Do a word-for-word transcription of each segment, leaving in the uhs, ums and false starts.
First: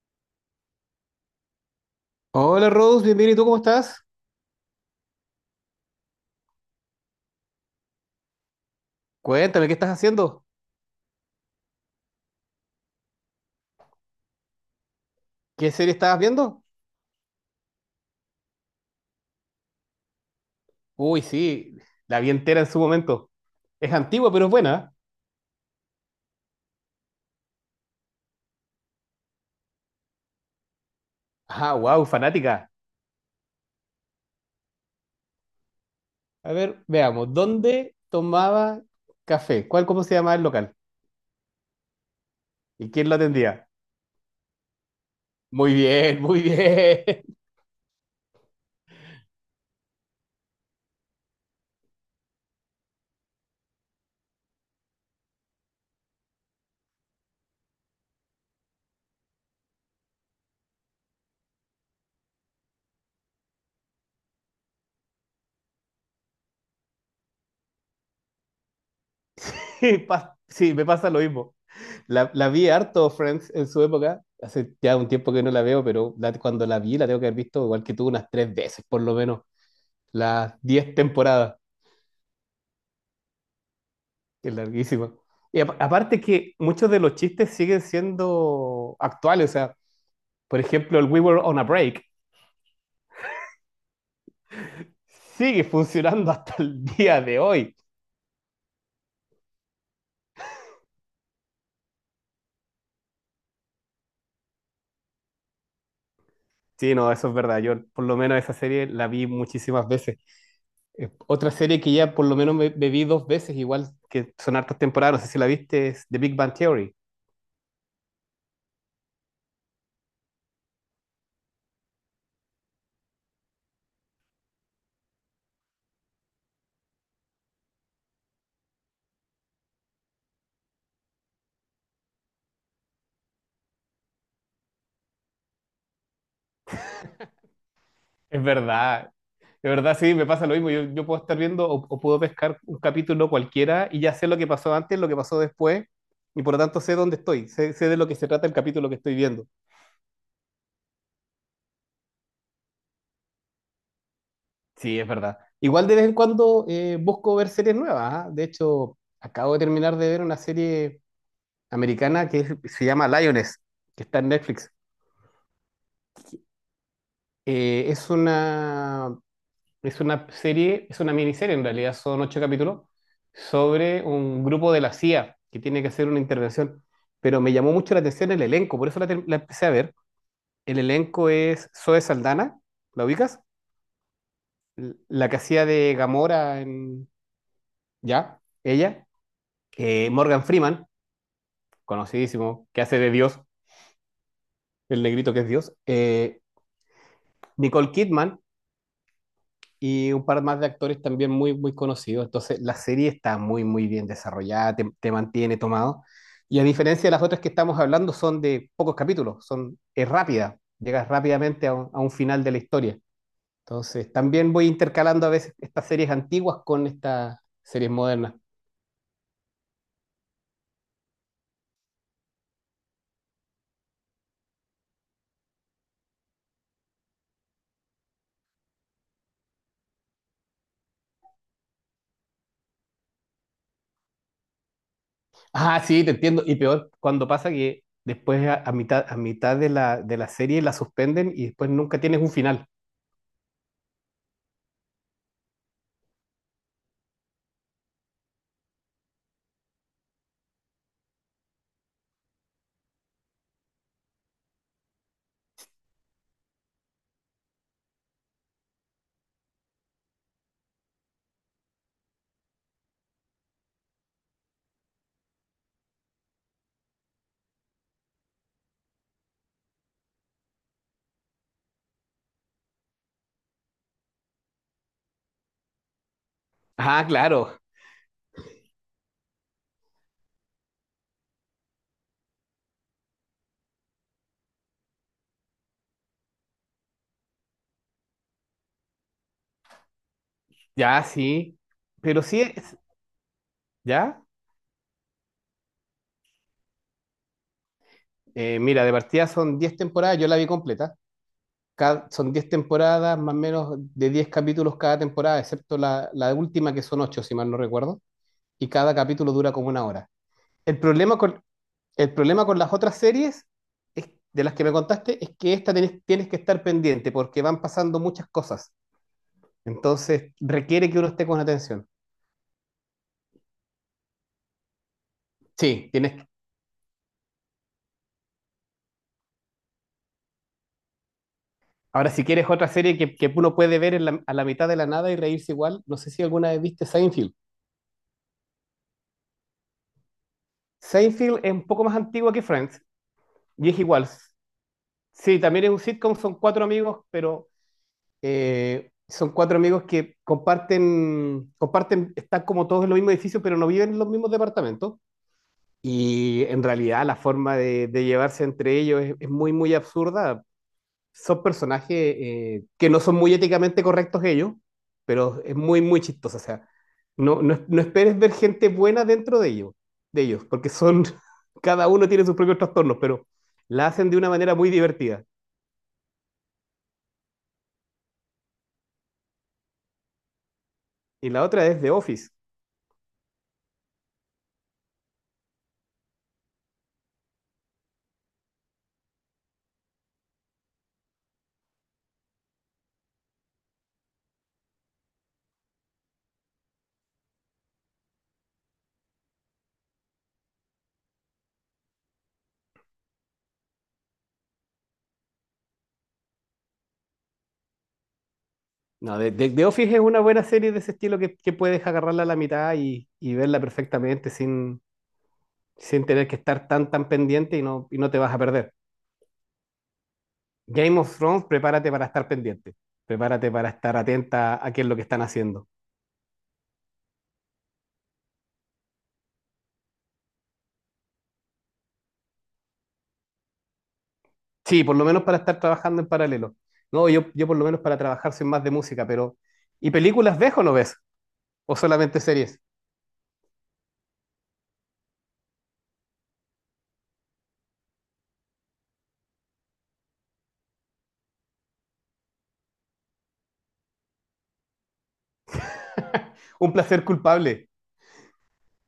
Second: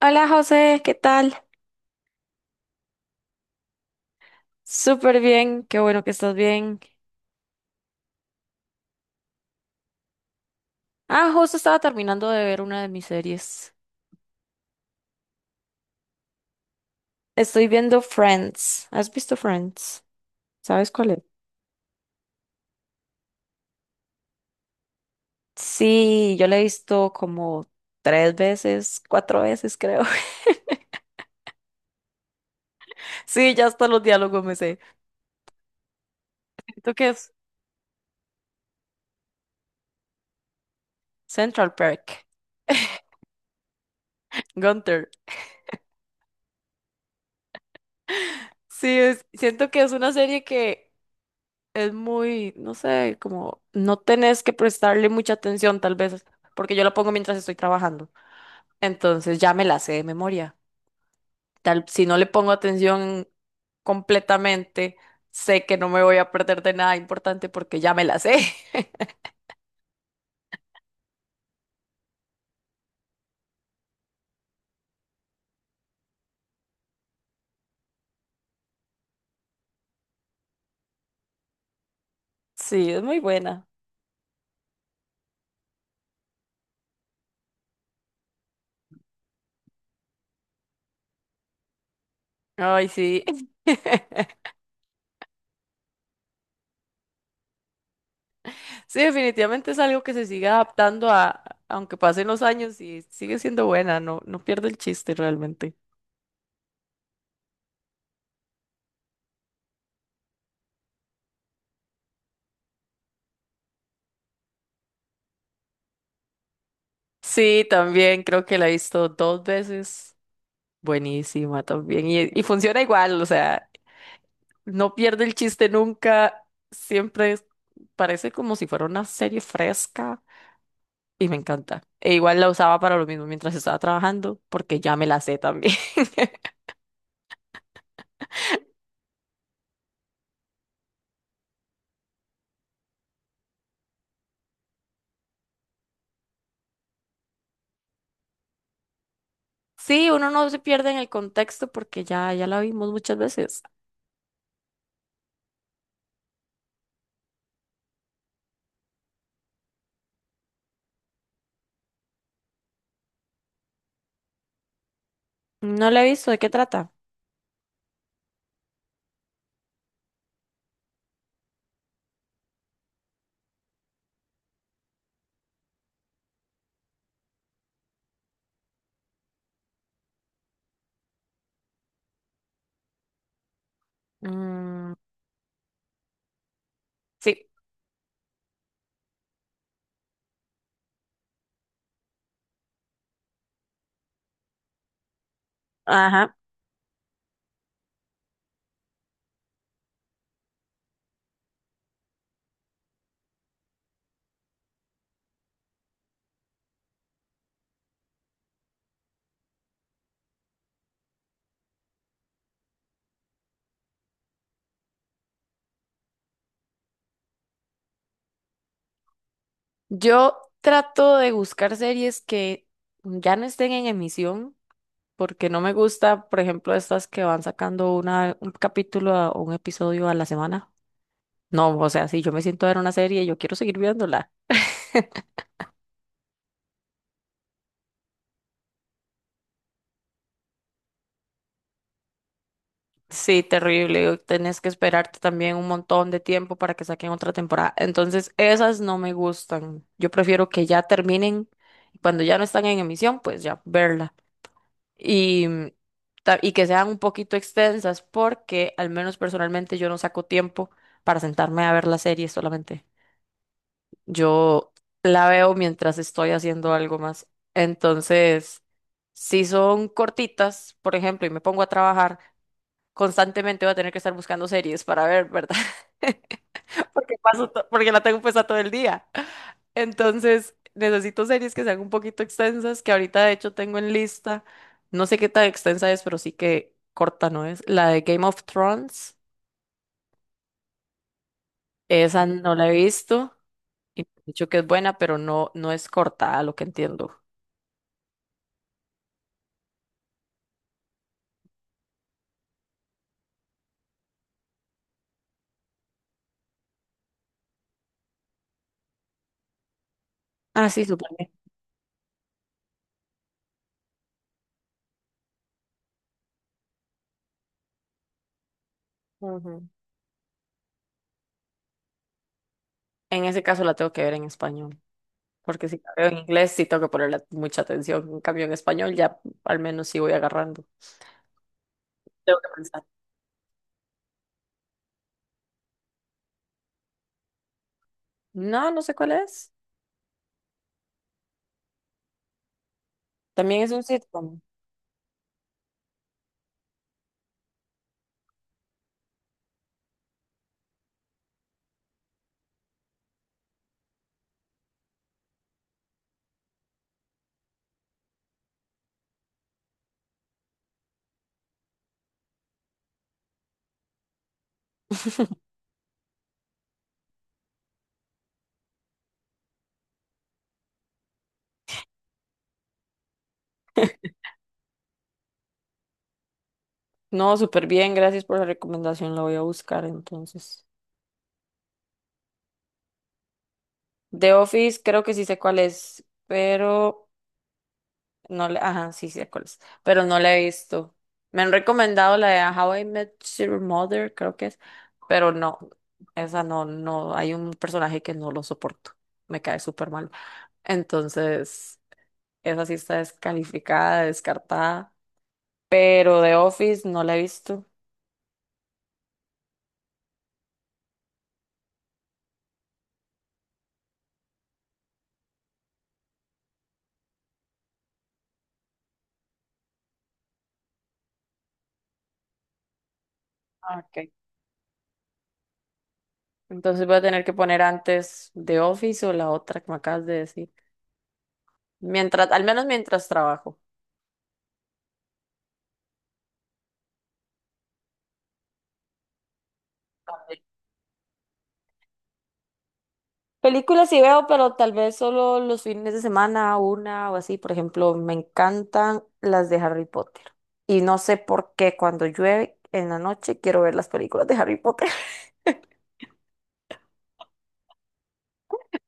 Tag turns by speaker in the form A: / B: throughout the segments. A: Hola José, ¿qué tal?
B: Hola Rose, bienvenido. ¿Y tú cómo estás?
A: Súper bien, qué bueno que estás bien.
B: Cuéntame, ¿qué estás haciendo?
A: Ah, justo estaba terminando de ver una de mis series.
B: ¿Qué serie estabas viendo?
A: Estoy viendo Friends. ¿Has visto Friends? ¿Sabes cuál es?
B: Uy, sí, la vi entera en su momento. Es antigua, pero es buena.
A: Sí, yo la he visto como tres veces, cuatro veces creo.
B: Ah, wow, fanática.
A: Sí, ya hasta los diálogos me sé.
B: A ver,
A: Siento que es
B: veamos, ¿dónde tomaba café? ¿Cuál, cómo se llamaba el local?
A: Central Park.
B: ¿Y quién lo atendía?
A: Gunther.
B: Muy bien, muy bien.
A: Sí, es- siento que es una serie que es muy, no sé, como no tenés que prestarle mucha atención tal vez, porque yo la pongo mientras estoy trabajando. Entonces ya me la sé de memoria. Tal, si no le pongo atención completamente, sé que no me voy a perder de nada importante porque ya me la sé.
B: Pa- Sí, me pasa lo mismo. La, la vi harto, Friends, en su época. Hace ya un tiempo que no la veo, pero la- cuando la vi la tengo que haber visto igual que tú unas tres veces, por lo menos, las diez temporadas.
A: Sí, es muy buena.
B: Es larguísimo. Y apa- aparte que muchos de los chistes siguen siendo actuales. O sea, por ejemplo, el We Were on a Break
A: Ay, sí.
B: sigue funcionando hasta el día de hoy.
A: Sí, definitivamente es algo que se sigue adaptando a, aunque pasen los años y sigue siendo buena, no, no pierde el chiste realmente.
B: Sí, no, eso es verdad. Yo por lo menos esa serie la vi muchísimas veces. Eh, otra serie que ya por lo menos me, me vi dos veces, igual que son hartas temporadas, no sé si la viste, es The Big Bang Theory.
A: Sí, también creo que la he visto dos veces. Buenísima también. Y, y funciona igual, o sea, no pierde el chiste nunca, siempre es- parece como si fuera una serie fresca y me encanta. E igual la usaba para lo mismo mientras estaba trabajando, porque ya me la sé también.
B: Es verdad, de verdad sí, me pasa lo mismo. Yo, yo puedo estar viendo o, o puedo pescar un capítulo cualquiera y ya sé lo que pasó antes, lo que pasó después, y por lo tanto sé dónde estoy, sé, sé de lo que se trata el capítulo que estoy viendo.
A: Sí, uno no se pierde en el contexto porque ya, ya la vimos muchas veces.
B: Sí, es verdad. Igual de vez en cuando eh, busco ver series nuevas. ¿Ah? De hecho, acabo de terminar de ver una serie americana que es- se llama Lioness, que está en Netflix.
A: No la he visto, ¿de qué trata?
B: Eh, es una Es una serie, es una miniserie en realidad, son ocho capítulos sobre un grupo de la C I A que tiene que hacer una intervención. Pero me llamó mucho la atención el elenco, por eso la, ter- la empecé a ver. El elenco es Zoe Saldana, ¿la ubicas?
A: Mm,
B: L- La que hacía de Gamora en...
A: sí,
B: ¿Ya? Ella. Eh, Morgan Freeman, conocidísimo, que hace de Dios, el negrito que es Dios.
A: ajá.
B: Eh, Nicole Kidman, y un par más de actores también muy, muy conocidos. Entonces, la serie está muy, muy bien desarrollada, te, te mantiene tomado. Y a diferencia de las otras que estamos hablando, son de pocos capítulos, son, es rápida, llegas rápidamente a un, a un final de la historia. Entonces, también voy intercalando a veces estas series antiguas con estas series modernas.
A: Yo trato de buscar series que ya no estén en emisión, porque no me gusta, por ejemplo, estas que van sacando una, un capítulo a- o un episodio a la semana. No, o sea, si yo me siento a ver una serie, yo quiero seguir viéndola.
B: Ah, sí, te entiendo. Y peor, cuando pasa que después a, a mitad, a mitad de la, de la serie la suspenden y después nunca tienes un final.
A: Sí, terrible. Tenés que esperarte también un montón de tiempo para que saquen otra temporada. Entonces, esas no me gustan. Yo prefiero que ya terminen y cuando ya no están en emisión, pues ya verla. Y, mm, ta- y que sean un poquito extensas porque al menos personalmente yo no saco tiempo para sentarme a ver la serie solamente. Yo la veo mientras estoy haciendo algo más. Entonces, si son cortitas, por ejemplo, y me pongo a trabajar, constantemente voy a tener que estar buscando series para ver, ¿verdad?
B: Ah,
A: Porque paso
B: claro,
A: to- porque la tengo puesta todo el día. Entonces, necesito series que sean un poquito extensas, que ahorita de hecho tengo en lista. No sé qué tan extensa es, pero sí que corta no es. La de Game of Thrones,
B: ya, sí. Pero
A: esa
B: sí,
A: no la he
B: es,
A: visto y me han
B: ¿ya?
A: dicho que es buena, pero no, no es corta, a lo que entiendo.
B: Eh, mira, de partida son diez temporadas, yo la vi completa. Cada- son diez temporadas, más o menos de diez capítulos cada temporada, excepto la, la última que son ocho, si mal no recuerdo, y cada capítulo dura como una hora.
A: Ah,
B: El
A: sí, súper
B: problema
A: bien.
B: con, el problema con las otras series es- de las que me contaste es que esta tenés- tienes que estar pendiente porque van pasando muchas cosas.
A: Ujú.
B: Entonces requiere que uno esté con atención.
A: En ese caso la tengo que ver en español, porque si
B: Sí,
A: la veo en
B: tienes.
A: inglés sí tengo que ponerle mucha atención. En cambio, en español ya al menos sí voy agarrando.
B: Ahora, si
A: Tengo
B: quieres
A: que
B: otra
A: pensar.
B: serie que, que uno puede ver en la- a la mitad de la nada y reírse igual, no sé si alguna vez viste Seinfeld.
A: No, no sé cuál es.
B: Seinfeld es un poco más antigua que Friends
A: También
B: y
A: es
B: es
A: un
B: igual.
A: sitcom.
B: Sí, también es un sitcom, son cuatro amigos, pero eh, son cuatro amigos que comparten, comparten, están como todos en los mismos edificios, pero no viven en los mismos departamentos. Y en realidad la forma de, de llevarse entre ellos es, es muy, muy absurda son personajes eh, que no son muy éticamente correctos ellos, pero es muy, muy chistoso. O sea, no, no, no esperes ver gente buena dentro de ellos, de ellos, porque son, cada uno tiene sus propios trastornos, pero la hacen de una manera muy divertida.
A: No, súper bien, gracias por la recomendación, la voy a buscar entonces.
B: Y la otra es The Office.
A: The Office creo que sí sé cuál es, pero No le, ajá, sí, sí, sé cuál es, pero no la he visto. Me han recomendado la de How I Met Your Mother, creo que es, pero no, esa no, no, hay un personaje que no lo soporto, me cae súper mal. Entonces, esa sí está descalificada, descartada, pero The Office no la he visto.
B: No, The, The- The Office es una buena serie de ese estilo que, que puedes agarrarla a la mitad y, y verla perfectamente sin, sin tener que estar tan, tan pendiente y no, y no te vas a perder. Game of Thrones, prepárate para estar pendiente, prepárate para
A: Ah,
B: estar
A: ok.
B: atenta a qué es lo que están haciendo.
A: Entonces voy a tener que poner antes The Office o la otra que me acabas de decir, mientras, al menos mientras trabajo.
B: Sí, por lo menos para estar trabajando en paralelo. No, yo, yo por lo menos para trabajar soy más de música, pero ¿y películas ves o no ves? ¿O solamente series?
A: Películas sí veo, pero tal vez solo los fines de semana, una o así. Por ejemplo, me encantan las de Harry Potter. Y no sé por qué cuando llueve en la noche quiero ver las películas de Harry Potter.
B: Un placer culpable.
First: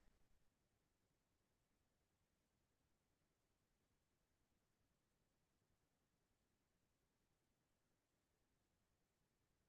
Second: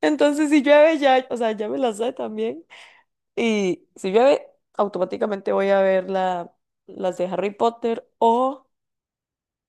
A: Entonces, si llueve ya, o sea, ya me las sé también. Y si llueve, automáticamente voy a ver la, las de Harry Potter. O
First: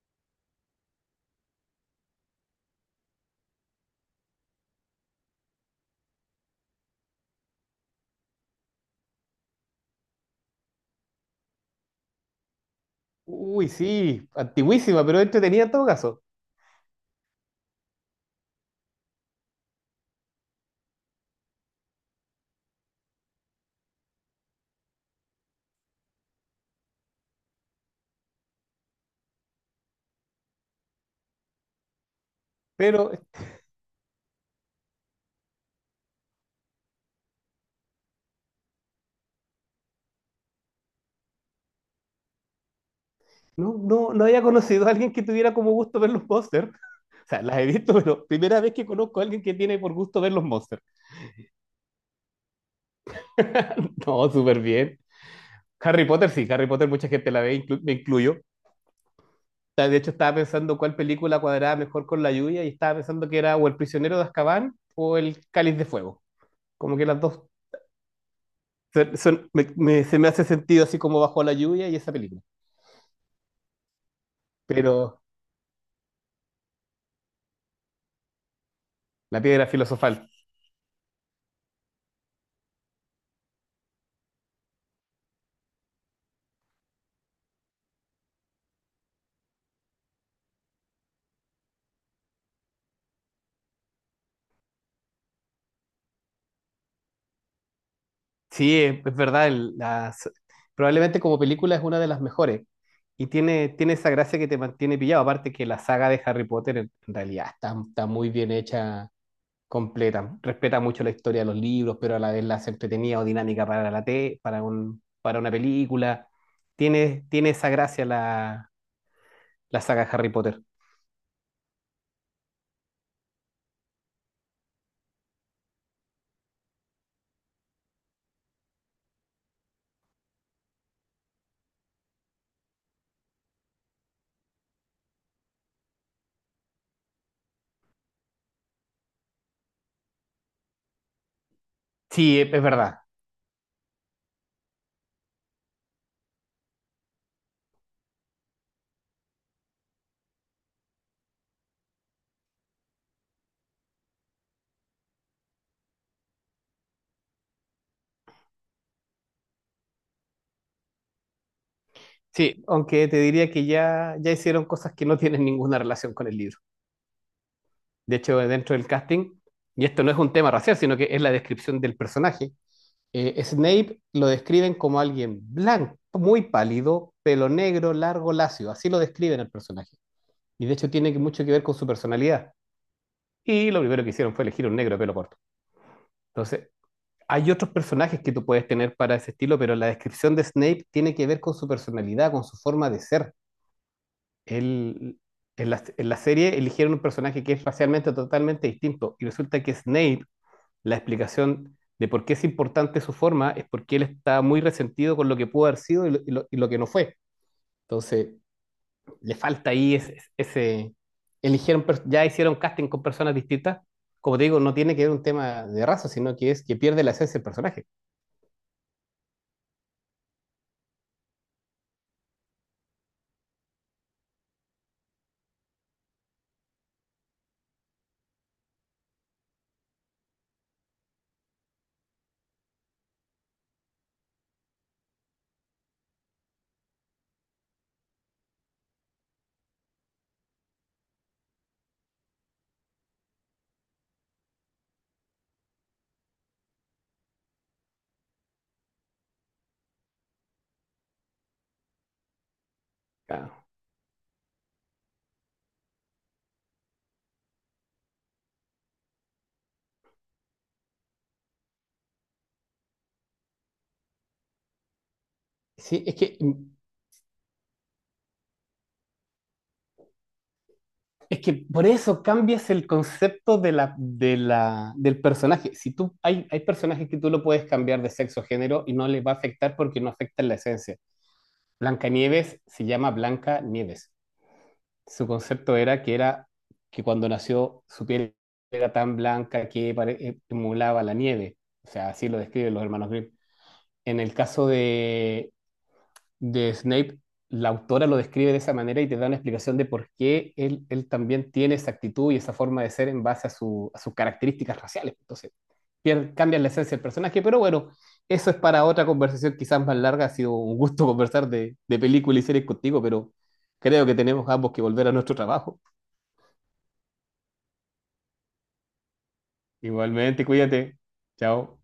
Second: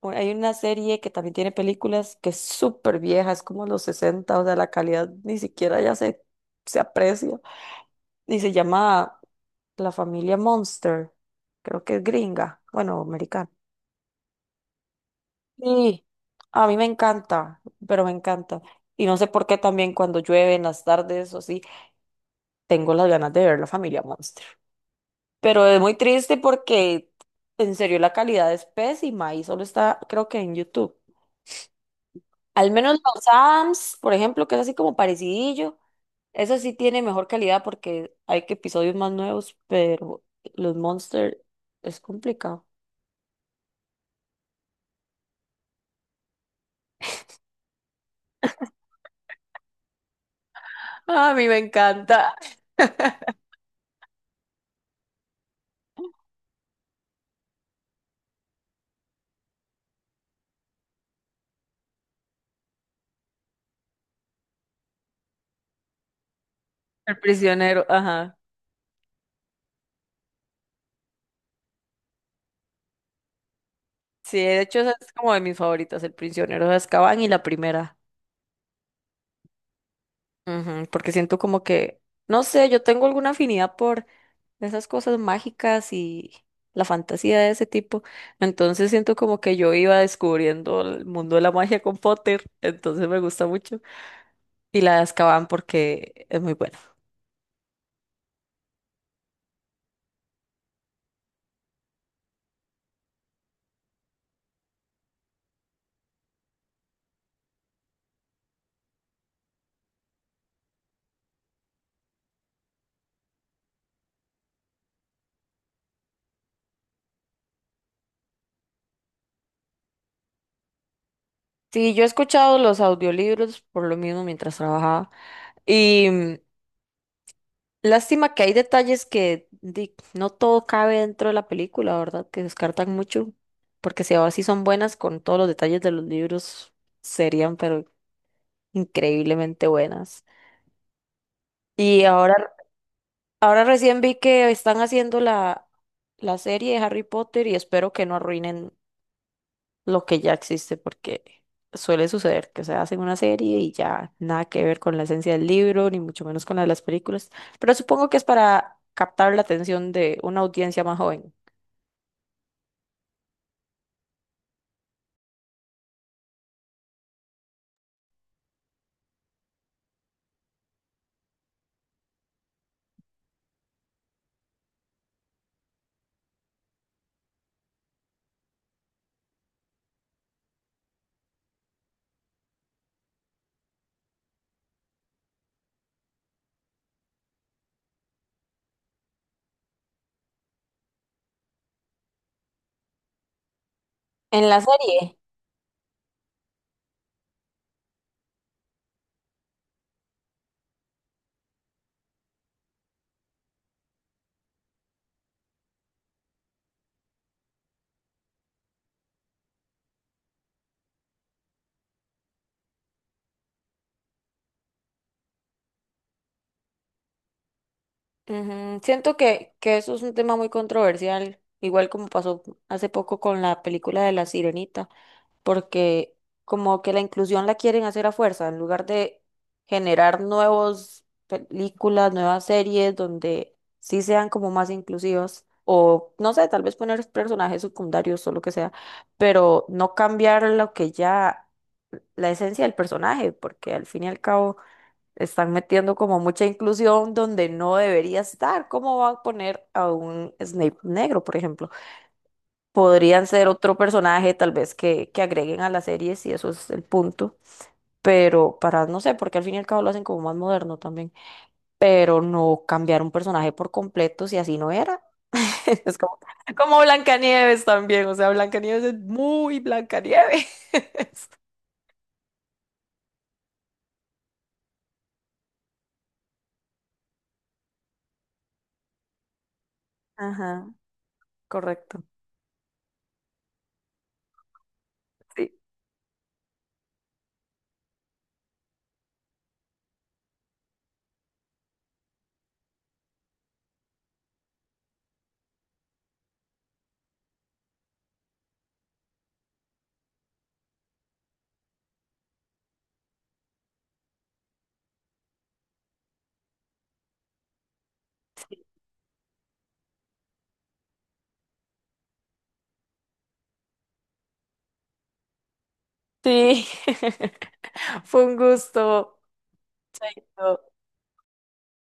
A: o hay una serie que también tiene películas que es súper vieja, es como los sesenta, o sea, la calidad ni siquiera ya se, se aprecia. Y se llama la familia Monster. Creo que es gringa, bueno, americana.
B: Uy, sí, antiguísima, pero entretenida en todo
A: Sí,
B: caso.
A: a mí me encanta, pero me encanta. Y no sé por qué también cuando llueve en las tardes o así, tengo las ganas de ver la familia Monster. Pero es muy triste porque en serio la calidad es pésima y solo está, creo que en YouTube. Al menos
B: Pero
A: los Adams, por ejemplo, que es así como parecidillo, eso sí tiene mejor calidad porque hay que episodios más nuevos, pero los Monster es complicado.
B: no, no, no había conocido a alguien que tuviera como gusto ver los monsters. O sea, las he visto, pero primera vez que conozco a alguien que tiene por gusto ver los monsters.
A: Ah, a mí me encanta.
B: No, súper bien. Harry Potter, sí, Harry Potter, mucha gente la ve, inclu- me incluyo. Ta- De hecho, estaba pensando cuál película cuadraba mejor con la lluvia y estaba pensando que era o El prisionero de Azkaban o El Cáliz de Fuego. Como que
A: El
B: las dos
A: prisionero, ajá.
B: se- son- me, me- se me hace sentido así como bajo la lluvia y esa película.
A: Sí, de hecho, esa es
B: Pero
A: como de mis favoritas, El prisionero de Azkaban y la primera.
B: La piedra filosofal.
A: Ujú, porque siento como que, no sé, yo tengo alguna afinidad por esas cosas mágicas y la fantasía de ese tipo. Entonces siento como que yo iba descubriendo el mundo de la magia con Potter, entonces me gusta mucho. Y la de Azkaban porque es muy buena.
B: Sí, es, es verdad, el- las- probablemente como película es una de las mejores y tiene, tiene esa gracia que te mantiene pillado. Aparte que la saga de Harry Potter en en realidad está, está muy bien hecha completa. Respeta mucho la historia de los libros, pero a la vez la hace entretenida o dinámica para la T, para un, para una película. Tiene, tiene esa gracia la, la saga Harry Potter.
A: Sí, yo he escuchado los audiolibros por lo mismo mientras trabajaba. y Lástima que hay detalles que di, no todo cabe dentro de la película, ¿verdad? Que descartan mucho, porque si ahora sí son buenas con todos los detalles de los libros, serían pero increíblemente buenas. Y
B: Sí,
A: ahora,
B: es es verdad.
A: ahora recién vi que están haciendo la, la serie de Harry Potter y espero que no arruinen lo que ya existe, porque suele suceder que se hacen una serie y ya nada que ver con la esencia del libro, ni mucho menos con la de las películas, pero supongo que es para captar la atención de una audiencia más joven.
B: Sí, aunque te diría que ya, ya hicieron cosas que no tienen ninguna relación con el libro. De hecho, dentro del casting, y esto no es un tema racial, sino que es la descripción del personaje, eh, Snape lo describen como alguien blanco, muy pálido, pelo negro, largo, lacio. Así lo describen el personaje. Y de hecho tiene que- mucho que ver con su personalidad. Y lo primero que hicieron fue elegir un negro de pelo corto. Entonces, hay otros personajes que tú puedes tener para ese estilo, pero la descripción de Snape tiene que ver con su personalidad, con su forma de ser.
A: En la serie,
B: Él, en la, en la serie eligieron un personaje que es racialmente totalmente distinto. Y resulta que Snape, la explicación de por qué es importante su forma es porque él está muy resentido con lo que pudo haber sido y lo, y lo- y lo que no fue. Entonces, le falta ahí ese, ese- eligieron, per- ya hicieron casting con personas distintas. Como te digo, no tiene que ver un tema de raza, sino que es que pierde la esencia del personaje.
A: ujú, siento que, que eso es un tema muy controversial, igual como pasó hace poco con la película de La Sirenita. Porque como que la inclusión la quieren hacer a fuerza, en lugar de generar nuevas películas, nuevas series donde sí sean como más inclusivos, o no sé, tal vez poner personajes secundarios o lo que sea, pero no cambiar lo que ya, la esencia del personaje, porque al fin y al cabo están metiendo como mucha inclusión donde no debería estar. ¿Cómo va a poner a un Snape negro, por ejemplo? Podrían ser
B: Claro.
A: otro personaje tal vez que, que agreguen a la serie si eso es el punto, pero para, no sé, porque al fin y al cabo lo hacen como más moderno también, pero no cambiar un personaje por completo si así no era. Es
B: Sí, es
A: como,
B: que,
A: como Blancanieves también, o sea, Blancanieves es muy Blancanieves.
B: es que por eso cambias el concepto de la, de la, del personaje. Si tú, hay, hay personajes que tú lo puedes cambiar de sexo o género y no les va a afectar porque no afecta la
A: Ajá,
B: esencia.
A: correcto.
B: Blancanieves se llama Blanca Nieves. Su
A: Sí.
B: concepto era que era que cuando nació su piel era tan blanca que pare- eh, emulaba la nieve. O sea, así lo describen los hermanos Grimm. En el caso de, de Snape, la autora lo describe de esa manera y te da una explicación de por qué él, él también tiene esa actitud y esa forma de ser en base a, su- a sus características raciales. Entonces, pier- cambian la esencia del personaje, pero bueno, eso es para otra conversación quizás más larga. Ha sido un gusto conversar de, de películas y series contigo, pero creo que tenemos ambos que volver a nuestro trabajo.
A: Sí, fue un gusto.
B: Igualmente, cuídate. Chao.